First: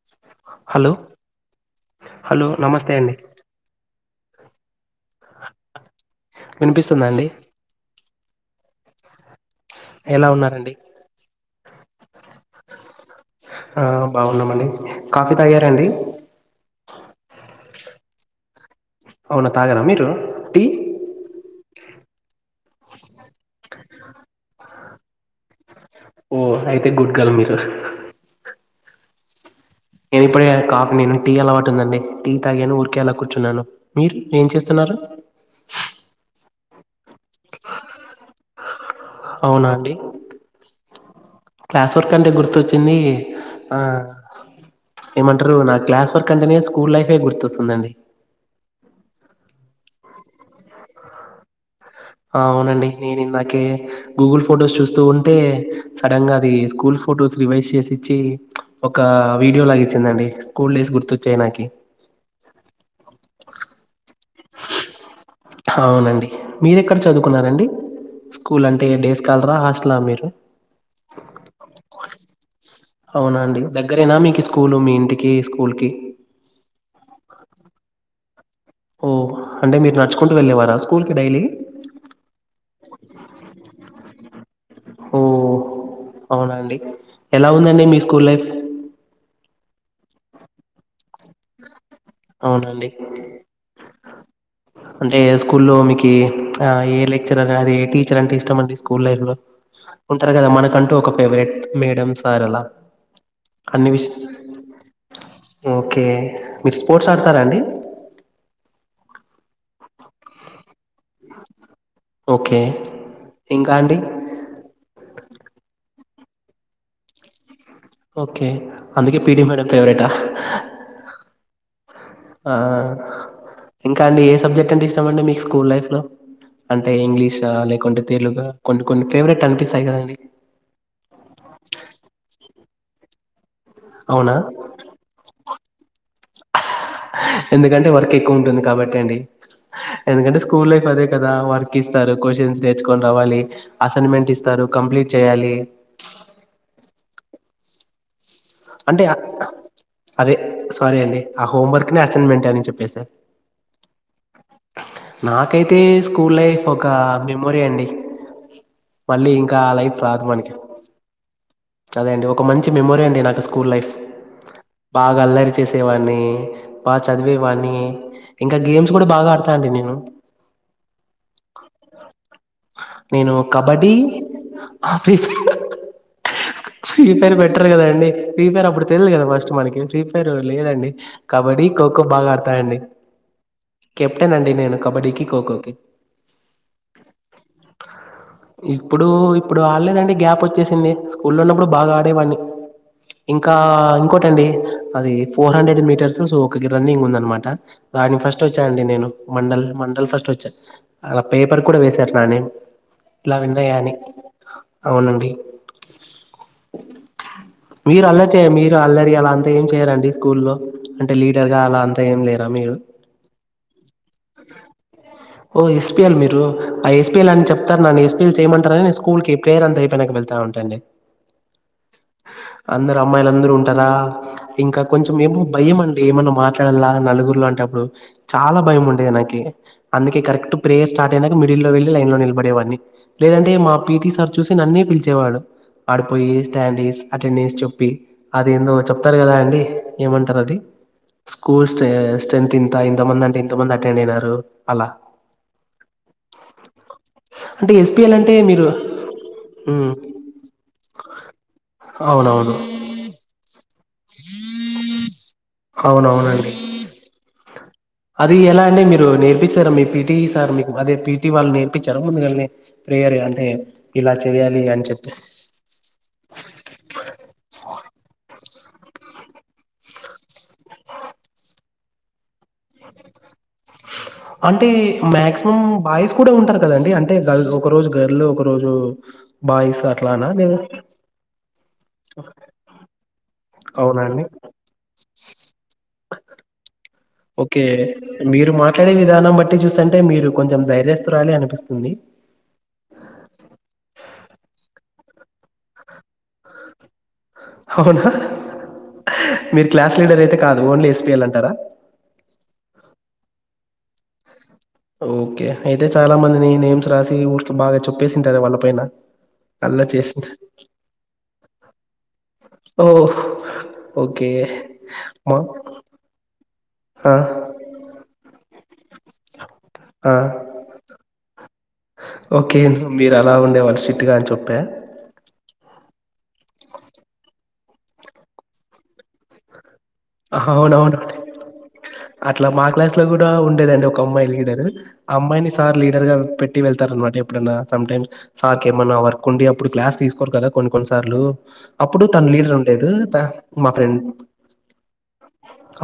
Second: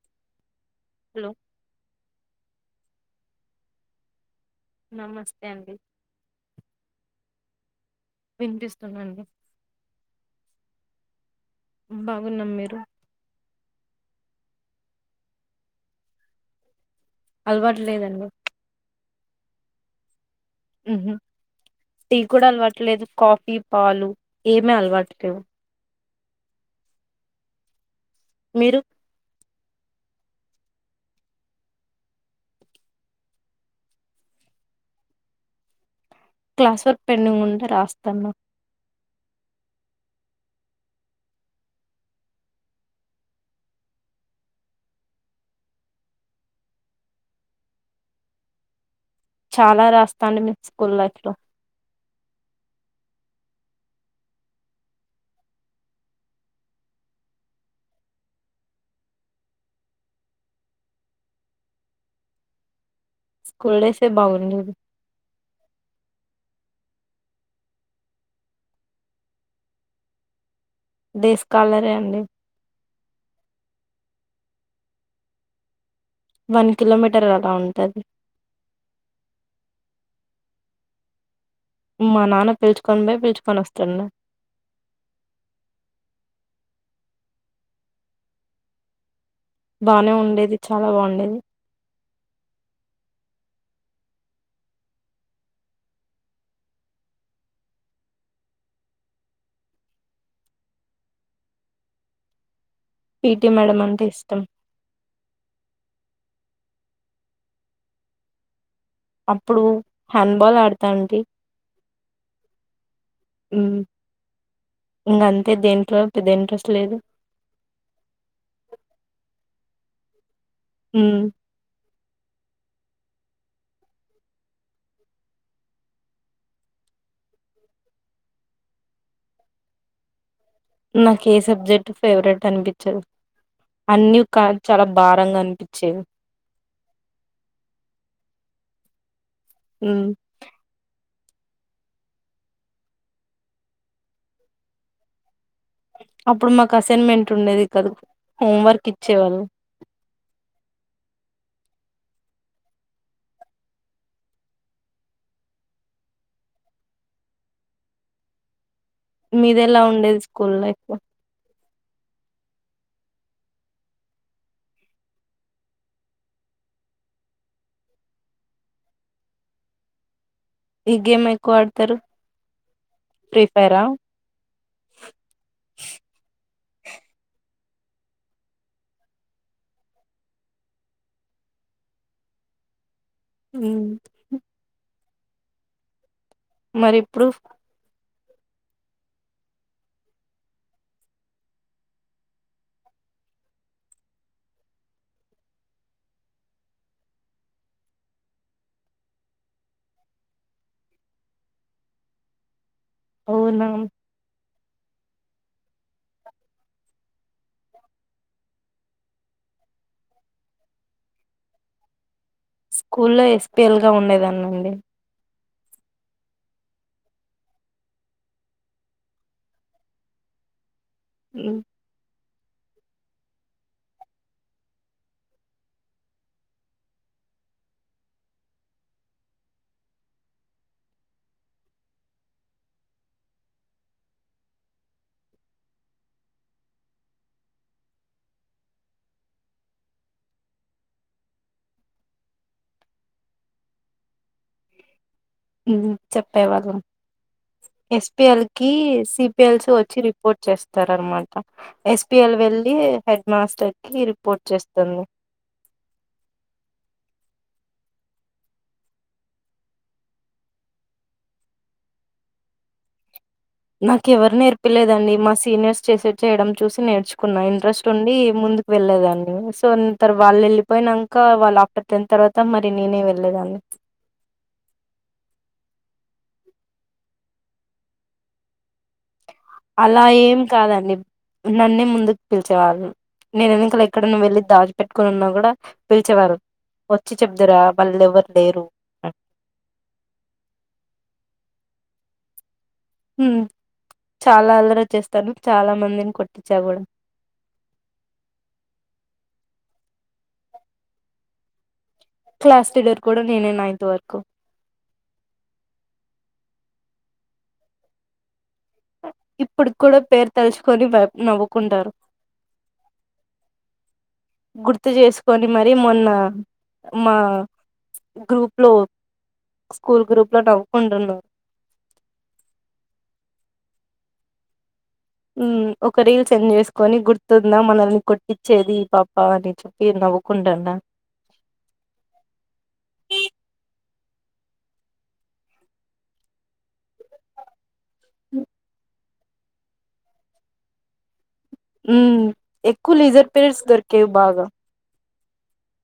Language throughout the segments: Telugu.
[inaudible] హలో హలో నమస్తి అండి నమస్తే అండి వినిపిస్తుందా అండి వినిపిస్తుందండి ఎలా ఉన్నారండి బా గున్నాం మీరు ఆ బాగున్నామండి. కాఫీ తాగార అండి అలవాటు లేదండి అవునా తాగర మీరు టీ మ్మ్ హు టీ కూడా అలవాటులేదు. కాఫీ, పాలు ఏమీ అలవాటు లేవు ఓ అయితే గుడ్ గర్ల్ మీరు మీరు నేను ఇప్పుడే కాఫీ నేను టీ అలవాటు ఉందండి. టీ తాగాను ఊరికే అలా కూర్చున్నాను. మీరు ఏం చేస్తున్నారు క్లాస్ వర్క్ పెండింగ్ ఉంటె రాస్తున్నా అవునా అండి క్లాస్ వర్క్ అంటే గుర్తొచ్చింది ఆ ఏమంటారు నా క్లాస్ వర్క్ అంటేనే స్కూల్ లైఫే గుర్తొస్తోంది చాలా రాస్తాను మీ స్కూల్ లైఫ్ లో ఆ అవునండి నేను ఇందాకే గూగుల్ ఫొటోస్ చూస్తూ ఉంటే సడన్ గా అది స్కూల్ ఫొటోస్ రివైజ్ చేసిచ్చి ఒక వీడియో లాగచ్చిందండి స్కూల్ డేస్ గుర్తొచ్చాయి నాకి కుల్ డేస్ బాగుండును అవునండి. మీరెక్కడ చదువుకున్నారండి స్కూల్ అంటే ఏ డేస్ కాలరా హాస్టలా మీరు డేస్ కాలరే అండి అవునా అండి దగ్గరేనా మీకీ స్కూలు మీ ఇంటికి స్కూల్ కి వన్ కిలోమీటర్ అలా ఉంటాది ఓ అంటే మీరు నడుచుకుంటూ వెళ్ళేవారా స్కూల్ కి డైలీ మా నాన్న పిలుచుకొని పోయి పిలుచుకొని వస్తుండు ఓ అవునండి ఎలా ఉందండి మీ స్కూల్ లైఫ్ బానే ఉండేది చాలా బాగుండేది అవునండి అంటే స్కూల్లో మీ ఏ లెక్చర్ అద ఏ టీచర్ అంటే ఇష్టం అండి స్కూల్ లైఫ్ లో ఉంటారు కదా మనకంటూ ఒక ఫేవరెట్ మేడం సార్ అలా పీటీ మేడం అన్ని అంటే విష ఇష్టం ఓకే బి [unintelligible] స్పోర్ట్స్ ఆడతారాండి అప్పుడు హ్యాండ్ బాల్ ఆడుతు అండి ఓకే ఉ ఇంకా మ్ అండి ఇంకా అంతే దేంట్లో పెద్ద ఇదింట్రెస్ట్ లేదు ఓకే అందుకే పిటీ మేడం ఫేవరేట్ ఆ హ్మ్ ఇంకా అండి ఏ సబ్జెక్ట్ అంటే ఇష్టామ అండి మీకు స్కూల్ లైఫ్ లో అంటే ఇంగ్లీషా లేకుంటే తెలుగు కొన్ని కొన్ని ఫేవరెట్ అనిపిస్తాయి కదండి నాకు ఏ సబ్జెక్ట్ ఫేవరెట్ అనిపించంది చె [unintelligible] అన్నీ అవునా కా చాలా భారంగా అనిపించేవి ఎందుకంటే వర్క్ ఎక్కువ ఉంటుంది కాబట్టి అండి హ్మ్. ఎందుకంటే స్కూల్ లైఫ్ అదే కదా వర్క్ ఇస్తారు క్వశ్చన్స్ నేర్చుకొని రావాలి అసైన్మెంట్ ఇస్తారు కంప్లీట్ చేయాలి అప్పుడు మాకు అసైన్మెంట్ ఉండేది కాదు హోంవర్క్ అంటే ఇచ్చేవాళ్ళు అదే సారీ అండి ఆ హోంవర్క్ ని అసైన్మెంట్ అని చెప్పేసారు నాకైతే స్కూల్ లైఫ్ ఒక మెమోరీ అండి మళ్ళీ మీద ఇంకా ఆ ఎలా లైఫ్ ఉండేది రాదు మనకి స్కూల్ లైఫ్ లో అదే అండి ఒక మంచి మెమొరి అండి నాకు స్కూల్ లైఫ్ బాగా అల్లరి చేసేవాడిని బాగా చదివేవాడిని ఇంకా గేమ్స్ కూడా బాగా ఆడతాండి నేను ఈ గేమ్ ఎక్కువ ఆడతారు నేను ఫ్రీ ఫైరా kabaddi Free Fire Free Fire better కదండి ఫ్రీ ఫైర్ అప్పుడు తెలియదు కదా ఫస్ట్ మనకి ఫ్రీ ఫైర్ లేదండి కబడ్డీ ఖోఖో బాగా ఆడతాయంండి కెప్టన్ అండి నేను కబడ్డీకి ఖో ఖో కీ మరి ప్రూఫ్ ఇప్పుడు ఇప్పుడు ఆడలేదండి గ్యాప్ వచ్చేసింది స్కూల్ లో ఉన్నప్పుడు బాగా ఆడేవాన్ని ఇంకా ఇంకోటండి అది ఫోర్ హండ్రెడ్ మీటర్స్ సో ఒక గి రన్నింగ్ ఉంద అనమాట దాని ఫస్ ఫస్ట్ వచ్చాఅండి నేను మండల్ మండల్ ఫస్ట్ వచ్చా అలా పేపర్ కూడా వసారు నానేమ్ అవునా ట్లవిందయని అవునండి మీరు అల్లరి చేయ మీరు అల్లరి అలా అంత ఏం చేయారండి స్కూల్లో అంటే లీడర్ గా అలా అంత ఏం లే స్కూల్లో ఎస పేల్గా ఉండేదన్నండి ఓ ఎస్పిఎల్ మీరు ఆ ఎస్పీఎల్ అని చెప్తారు నన్ను ఎస్పిఎల్ చేయమంటారని నేను స్కూల్ కి ప్రేయర్ అంత అయిపోయినాక వెళ్తా అంటండి ఉమ్ అందరు అమ్మాయిలు అందరూ ఉంటారా ఇంకా కొంచెం ఏమో భయం అండి ఏమన్నా మాట్లాడాలలా నలుగురిలో అంటే అప్పుడు చాలా భయం ఉండేది నాకి అందుకే కరెక్ట్ ప్రేయర్ స్టార్ట్ అయినాక మిడిల్లో వెళ్ళి లైన్ లో నిలబడే వాడిని లేదంటే మా పిటి సార్ చూసి నన్నే పిలిచేవాడు ఆడిపోయి స్టాడ్స్ అటెండెస్ చెప్పి అది ఏందో చెప్తారు కదా అండి ఏమంటారు అది స్కూల్ స్ట్రెంత ఇంతంతమంది అంటే ఇంతమంది అటెండ్ అయినారు అలా. ఉమ్ చెప్పేవాళ్ళం అంటే ఎస్‌పీఎల్ అంటే ఎస్పిఎల్ కి మీరు సిపిఎల్సి హ్మ్ వచ్చి రిపోర్ట్ చేస్తార అనమాట ఎస్పిఎల్ అవునవును వెళ్ళి హెడ్ మాస్టర్ కి రిపోర్ట్ చేస్తంది అవునవునండి అది ఎలా అండి మీరు నేర్పిించారా మీ పిటీ సార్ మీకు అదే పిటీ వాళ్ళు నేర్పించార ముందుగాల్నే ప్రేయర్ అ నాకు ఎవరు నేర్పలేదండి మా సీనియర్స్ చేసే చేయడం చూసి నేర్చుకున్నా ఇంట్రెస్ట్ ఉండి ముందు వెళ్ళలేదాన్ని సో తర్వా వాళ్ళు వెళ్ళిపోయినంక వాళ్ళ ఆఫ్టర్ టెన్త్ తర్వా అంటే మక్సిమం బాయిస్ కూడా ఉంటారు కదండి అంటే గల్ ఒక రోజు గర్లు ఒక రోజు బాయ్స్ అలా అట్లానా ఏం లేదా కాదండి నన్నే ముందుకు పిలిచేవాళ్ళు నేను వెనకల అవునా ఎక్కడ ను అండి వెళ్ళి దాచి పెెట్టుకుని ఉన్నా కూడా పిలిచేవారు చెప్దురా ఓకే వాళ్ళు ఎవరు మీరు లేరు మాట్లాడే విధానం బట్టి చూస్తంటే మీరు కొంచెం ధైర్యస్తురాలి అనిపిస్తుంది ఉమ్ చాలా అల్లారేచ్చేస్తాను చాలా మందిని కొట్టించా కూడా అవునా మీరు క్లాస్ లీడర్ అయితే కాదు ఓన్లీ ఎస్పిఎల్ అంటారా క్లాస్ లీడర్ కూడా నేనే నైన్ంత్ వరకు క్కొ ఓకే అయితే చాలా మందిని నేమ్స్ రాసి ఊకి బాగా చెప్పేసింటారు వాళ్ళ పైన. ఇప్పుడు అల్లరి కూడా పేరు చేసింటారు. తలుచుకొని నవ్వుకుంటారు ఓహ్! ఓకే. గుర్తు మా చేసుకొని మరి మొన్న ఆ! మా గ్రూప్ ఫ్లో ఆ ఓకే మీర అలా ఉండేవా సిట్గా అని చెప్ప ఉమ్ ఒక రీల్ సెండ్ చేసుకొని గుర్తుందా మనల్ని కొట్టించేది ఇ పాప అని చ అవునవును అట్లా మా క్లాస్ లో కూడా ఉండేదండి ఒక అమ్మాయి లీడర్ ఆ అమ్మాయిని సార్ లీడర్ గా పెట్టి వెళ్తారు అనమాట ఎప్పుడన్నా సమ్ టైం సార్ కి ఎమన్న వర్ కుండి అప్పుడు క్లాస్ తీసుకోరు కదా కొన్ని కొన్నిసార్లు ఉ మ్ ఎక్కువ లీజర్ పీరియడ్స్ మా ఫ్రెండ్ దొరికేవి బాగా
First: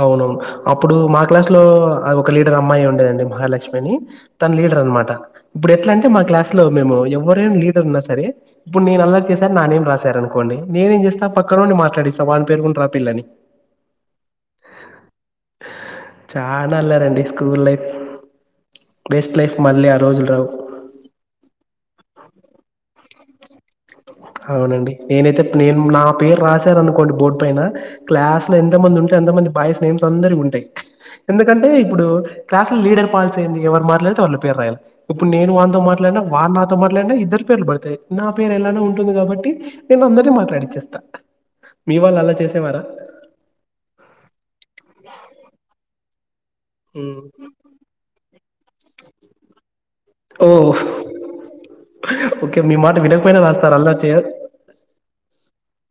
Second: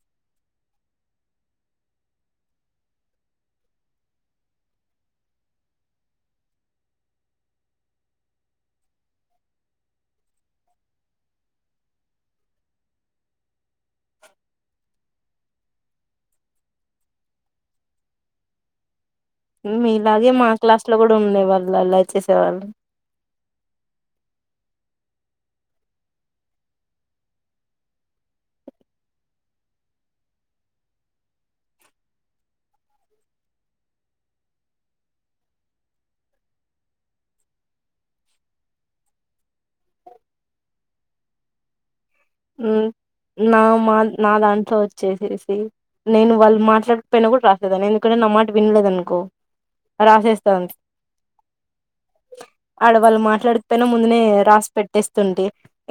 అవునవును అప్పుడు మా క్లాస్ లో ఆమ్ ఒక లీడర్ అమ్మాయి ఉండేదండి. మహాలక్ష్మి అని తన్ లీడర్ అన్మాట, ఇప్పుడు ఎట్లా అంటే మా క్లాస్ లో మేము ఎవరైనా లీడర్ ఉన్నా సరే, ఇప్పుడు నేను అల్లర్ చేశారు నా నేం రాశారు అనుకోండి. నేనేం చేస్తా పక్కనాన్డి మాట్లాడిస్తా వానీ పేరుగున్ రాపిల్లని. చానా అల్లారండి స్కూల్ లైఫ్ బెస్ట్ లైఫ్ ఉమ్ మళ్ళీ మీ ఆ రోజులు ఇలాగే రావు. మా క్లాస్ లో కూడా ఉండే వాళ్ళు. అల్లర్ చేేసేవాళ్ళు. అవునండి, నేనైతే నేను నా పేరు రాశారానుకోండి. బోర్డు పైన క్లాస్ లో ఎంతమంది ఉంటే అంతమంది, బాయ్స్ నేమ్స్ అందరి ఉంటాయ్. ఎందుకంటే ఇప్పుడు క్లాస్ లో లీడర్ పాల్స్ ఏంది ఎవరు మాట్లాడితే వాళ్ళ పేరు రాయాలి, ఇప్పుడు నేను వాన్తో మాట్లాడినా, వాడ్ నాతో మాట్లాడినా ఇద్దరు పేర్లు పడతాయి. నా పేరు ఎలానో ఉం టుంది కాబట్టి నేన్ అందర్ని మాట్లాడిచ్చేస్తా. మీ వాళ్ళు అలా చేసేవారా? ఉమ్ నా మా నా దాంట్లో వచ్చేసేసి నేను వల్ హ్మ్. మాట్లాడక్పోయినా గూడ్ రాసేదాని, ఎందుకంటే నా మాట్ విన్లేదనుకో రాసేస్తా. ఉంది. ఓహ్! ఓకే. మీ ఆడ మాట వాళ్ళు వినకపోయినా మాట్లాడక్ రాస్తారు పోయినా అల్లరి చేయ ముందునే రాసి పెట్టేస్తుంటి,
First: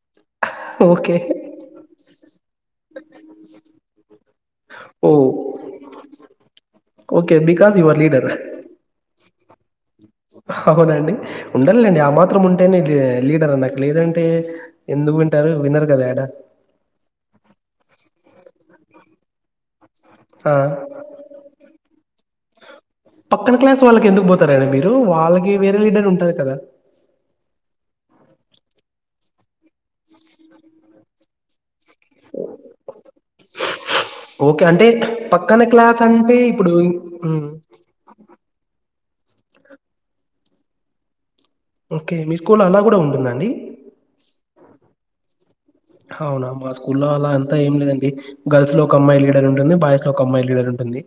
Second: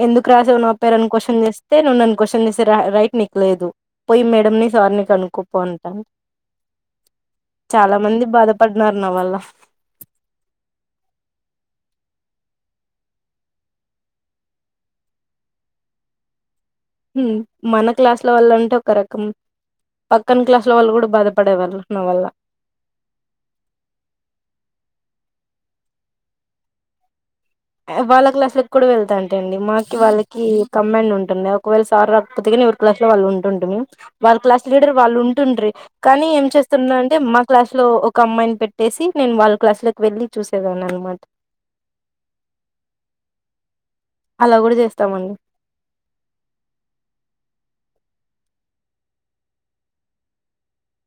ఎందుకు రాసవ్ నా పేరు అన్ ఓకే. క్వస్ తే నువ్ నన్ను క్వశ్చనేస్తే రా రైట్ నిక్లేదు. పోయి మేడంని సార్నీ ఓహ్! అనుకోపో అంటా. ఓకే. బికాస్ యూ చాలా ఆర్ మంది లీడర్. బాధపడ్నారు నా వల్ల. అవునండి. ఉండాలేండి. ఆ మాత్రం ఉంటేనే దే లీడర్ అన్నట్ లేదంటే. ఎందుకు వింటారు వినర్ కదా యేడా. ఉమ్ మన క్లాస్లో వాళ్ళంటే ఒక రకం. పక్కన ఆ! క్లాస్లో వాళ్ళు గూడా బాధపడే వాళ్ళు. నా వల్ల పక్కన క్లాస్ వాళ్ళకి ఎందుకు పోతారాండి మీరు. వాళ్ళకి వేరే లీడర్ ఉంటాద్ కదా. వాళ్ళ క్లాస్లో కి కూడా వెళ్తాంటండి. మాకి, వాళ్ళకి కమాండ్ ఉంటుంది. ఒకవేళ సార్ రాక్పోతే గానీ ఎవరి క్లాస్ లో వాళ్ళు ఉంటుంటుమి. వాళ్ళ ఓకే. క్లాస్ అంటే లీడర్ వాళ్ళు పక్కన ఉంటుండ్రి క్లాస్ కానీ అంటే ఏం ఇప్పుడు చేస్తునన్నంటే. మా హ్మ్. క్లాస్ లో ఒక అమ్మాయిని పెట్టేసి నేను వాళ్ళ క్లాస్లోకి వెళ్ళి చూసేదాన్ని అనమాట. ఓకే మీ స్కూల్ అలా కూడా ఉంటుందండి. అలా గూడా జేస్తామండి. అవునా మా స్కూలో అలా అంత ఏం లేదాండ్ గర్ల్స్ లో ఒక అమ్మాయి లీడర్ ఉంటుంది. బాయ్స్ లో ఒక అమ్మాయి లీడర్ ఉంటుంది.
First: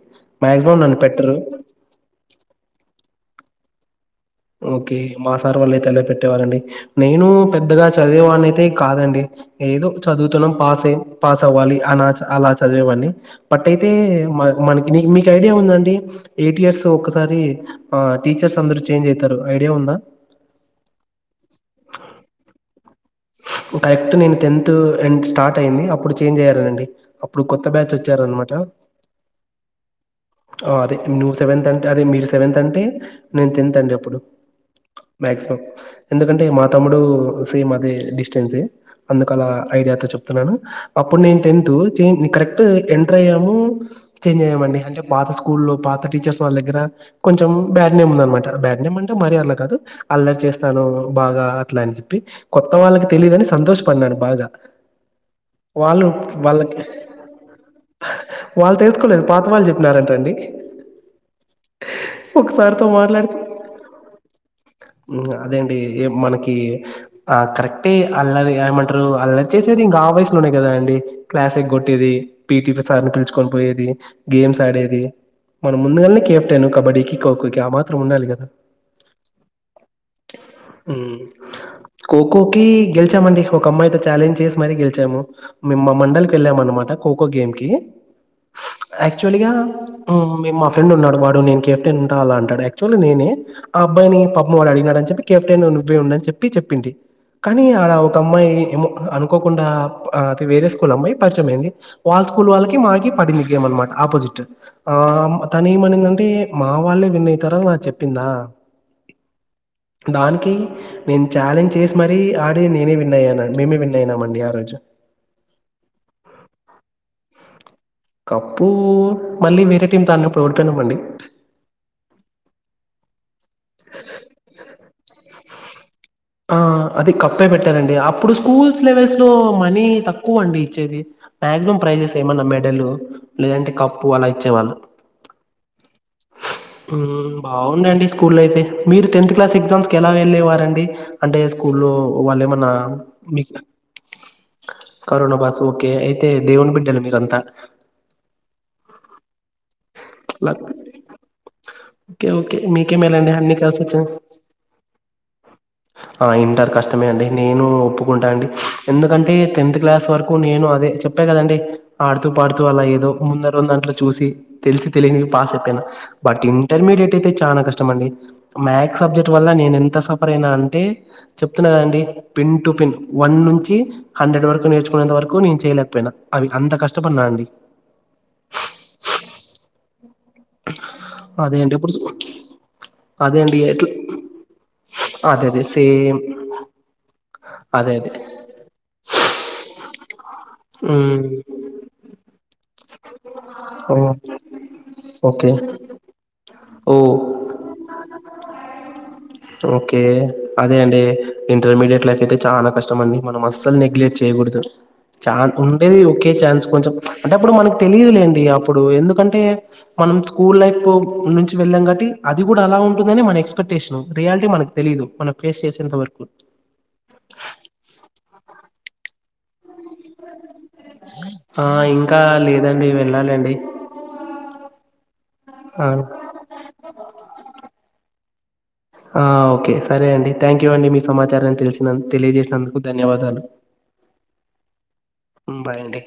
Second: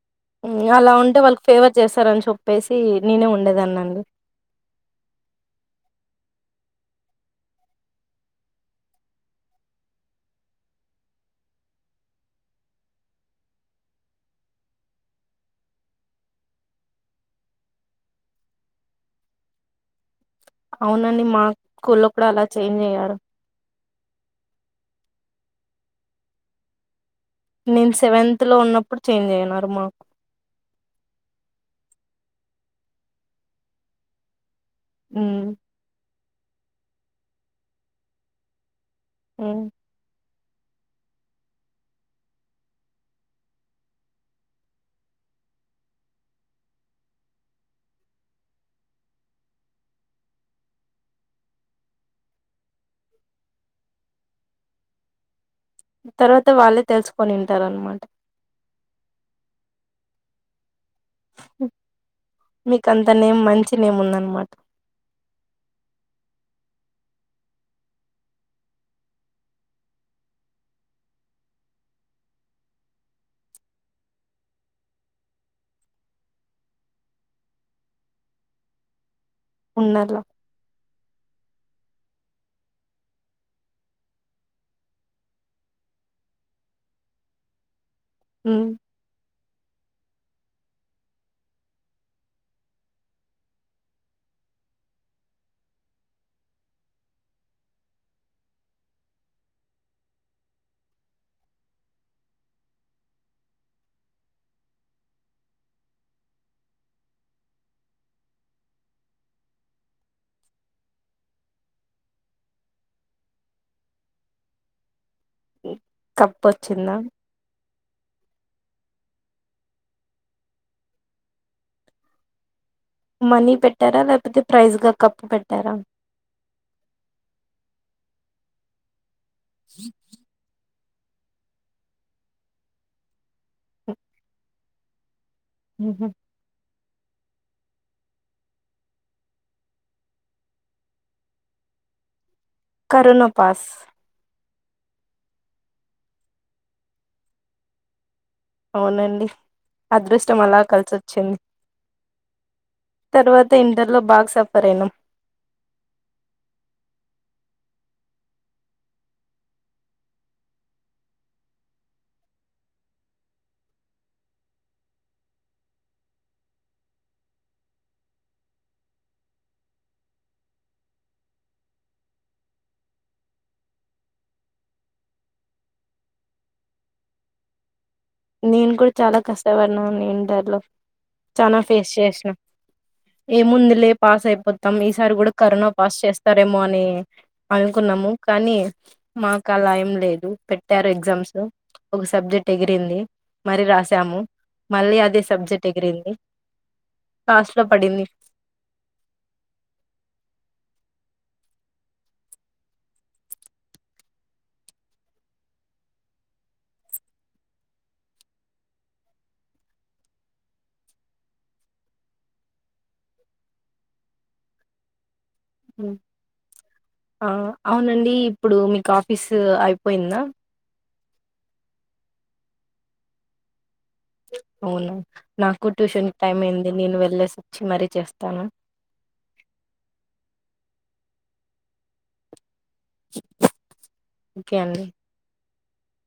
ఉమ్ మాక్సిమం అలా నన్ను ఉంటే పెట్టరు. వాళ్ళకి ఫేవర్ చేస్తారని చోప్పేసి. నేనే ఉండేధన్నండి. ఓకే మా సార్ వాళ్ళ అయితే అలా పెట్టేవారండి. నేను పెద్దగా చదివేవాన్నీ అయితే కాదండి, ఏదో చదువుతున్నాం పాసే పాస్ అవ్వాలి. అనా చ్ అలా చదివేవాడ్ని. పట్ అయితే మా మనకి నీ మీకు ఐడియా ఉందండి. ఎయిట్ ఇయర్స్ ఒకసారి ఆ టీచర్స్ అందరు. చ్ చేంజ్ అయితారు. ఐడియా ఉందా? అవునండి. మా కుల్లో కూడా అలా చేంజ్ అయ్యారూ కర్క్ట్ నేను టెన్త్ ఎండ్ స్టార్ట్ అయ్యింది. అప్పుడు చేంజ్ అయ్యారరాండి. నేను సెవెన్త్ లో ఉన్నప్పుడు. చేంజ్ అయ్యనారు మాకు. ఆగో అదే నువ్వు సెవెంత్ అంటే, అదే మీరు సెవెంత్ అంటే నేను టెన్త్ అండి అప్పుడు. హ్మ్. మాక్సిమం ఎందుకంటే మా తమ్ముడు సేమ్ అదే డిస్టెన్సే అందుకలా హ్మ్. ఐడియాతో చెప్ తనను అప్పుడు నేను టెన్ కరెక్ట్ ఎంటర్ అయ్యాము చేంజ్ అయ్యామండి అంటే పాత స్కూల్లో పాత టీచర్స్ వాళ్ళ దగ్గర కొంచెం బ్యాడ్ నేమ్ ఉంద అనమాట బ్యాడ్ నేమ్ అంటే మరి అలా కాదు అల్ల చేస్తాను బాగా అట్లా అని చెప్పి కొత్త వాళ్ళకి తెలిదుని సంతోషపడినాను బాగా వాళ్ళు తర్వాత వాళ్ళే తెలుసుకొని ఉంటారనమాట వాళ్ తెలుసుకోలేదు పాతవాళ్ చెప్ న్నారాంటండి హ్మ్. ఒకసారితో మీకంత మాట్లాడితే నేమ్ మంచి నేమ్ ఉందనమాట. గ అదేండి ఏ మనకి ఆ కరెక్టే అల్లరి ఏంమంటరు అల్లరి చేసేది ఇంకా ఆ వయసు లోనే కదా అండి క్లాస్ ఎగగొట్టేది పిటి సార్ పిలుచుకొని పోయేది గేమ్ మ్స్ ఆడేది మనం ముందుగానే కేప్టను కబడ్డీకి ఖోఖో కి ఆ మాత్రం ఉండాలి కదా ఉండల్లా. ఉమ్ ఖోఖో కి గెలిచామండి ఒక అమ్మాయితో ఛాలెంజ్ చేసి మరీ గెలిచాము మేమ్ మా మండలికి వెళ్ళామ అన్నమాట ఖోఖో గేమ్ కి ఉమ్ గా మా ఫ్రెండ్ ఉన్నాడు వాడు నేను కెప్టెన్ ఉంటా అలా అంటాడు యాక్చువల్లీ నేనే ఆ అబ్బాయిని పాపం వాడు అడిిగినడ అని చెప్పి కెప్టెన్ నువ్వే ఉడు అని చెప్పి చెప్పింది కానీ ఆ ఒక అమ్మాయి ఏమో అనుకోకుండా వేరే స్కూల్ అమ్మాయి పరిచయయం అైంది వాళ్ళ స్కూల్ వాళ్ళకి మాకి పడింది గేమ్ అనమాట ఆపోజిట్ ఆ తను ఏమనిందంటే మా వాళ్ళే విన్ అయితారని నాకు చెప్పిందా దానికి నేను ఛాలెంజ్ చేసి మరీ ఆడి నేనే విన్ అయ్యాను మేమే విన్ అయినాం అండి ఆ రోజు కప్పుొచ్చిందా కప్పు మళ్ళీ వేరే టీమ్ తో ఆన్నపుడు ఓడిపోయినమండీ మనీ పెట్టారా లేకపోతే ప్రైజ్ గా కప్పు పెట్టారా ఆ అది కప్పే పెట్టారండి అప్పుడు స్కూల్స్ లెవెల్ లో మనీ తక్కువ అండి చేది మాక్సిమం ప్రైజెస్ ఏమన్నా మెడల్ లేదంటే కప్పు అలా ఇచ్చేవాళ్ ఉమ్ హు ఉమ్ బాగుండే అండి స్కూల్ లైఫే మీరు టెన్త్ క్లాస్ ఎగ్జామ్స్ కి ఎలా వెళ్ళలేవారండి అంటే స్కూల్ల్లో వాళ్ళు ఏమన్ కరుణపాస్ కరోనా పాస్ ఓకే అయితే దేవుని బిండాలు మీరంతా అవునండి అదృష్టం అలా కలిసొచ్చింది ఒకే ఓక్ తర్వాత ఇంటర్లో బాగ్ సఫర్ అయినాం ఆ ఇంటర్ కష్టమే అండి నేను ఒప్పుకుంటా అండి ఎందుకంటే టెన్త్ క్లాస్ వరకు నేను అదే చెప్పా కదండి ఆడుతూ పాడుతూ అలా ఏదో ముందరానీ దాంట్లో చూసి తెలిసి తెలియవి పాస్ అయిపోయిను బట్ ఇంటర్మీడియట్ అయితే చాలా కష్టం అండి మ్యాథ్స్ సబ్జెక్ట్ వల్ల నేను ఎంత సఫర్ నా అంటే చెప్తున్నకదండి పిన్ టు పిన్ వన్ నుంచి హండ్రెడ్ వరకు నేర్చుకునేంత వరకు నేను చేయలేకపోయినా అవి అంత కష్టపడినా అండి ఇన్ టర్లో చాల అదే అండి ఫేస్ ఇప్పుడు చేసిన ఏ అదే అండి ఎట్లా ముందులే పాస్ అయిపోతాం ఈసారి కూడా అదే అదే కరోనా పాస్ సేమ్ చేస్తారేమో అని అదే అనుకున్నాము అదే. కానీ మాకు అలా ఏం లేదు పెట్టారు హ్మ్. ఎగ్జామ్స్ ఒక సబ్జెక్ట్ ఎగిరింది మరి ఓహ్! రాసాము మళ్ళీ అదే ఓకే. సబ్జెక్ట్ ఎగిరింది ఓహ్! లాస్ట్లో పడింది ఓకే అదే అండి ఇంటర్మీడియట్ లైఫ్ అయితే చాలా కష్టం అండి మనం అస్సలు నెగ్లెక్ట్ చేయకూడదు చాన్ ఉండేది ఒకే ఛాన్స్ కొంచెం అంటే అప్పుడు మనకు తెలిదులేండి అప్పుడు ఎందుకంటే మనం స్కూల్ లైఫ్ నుంచి వెళ్ళాం కాట్టి అది కూడా అలా ఉంటుందని మన ఎక్స్పెక్టేషన్ రియాలిటీ మనకు తెలీదు మన ఆ అవునండి ఇప్పుడు మీకు ఆఫీస్ టూ అయి పోయిన్నా ఆ ఇంకా లేదండి వెళ్ళాలండి అవునా నాకు ఆ ట్యూషన్ కి టైమ్ అయింది నేను వెళ్లేసి వచ్చి మరీ చేస్తా తను ఆ ఒకే సరే అండి థ్యాంక్ యూ అండి మీ సమాచారాన్ని తెలిసిన తెలియజేసినందుకు ధన్యవాదాలు ఓకే అండి మ్మ్ బాయ్ అండి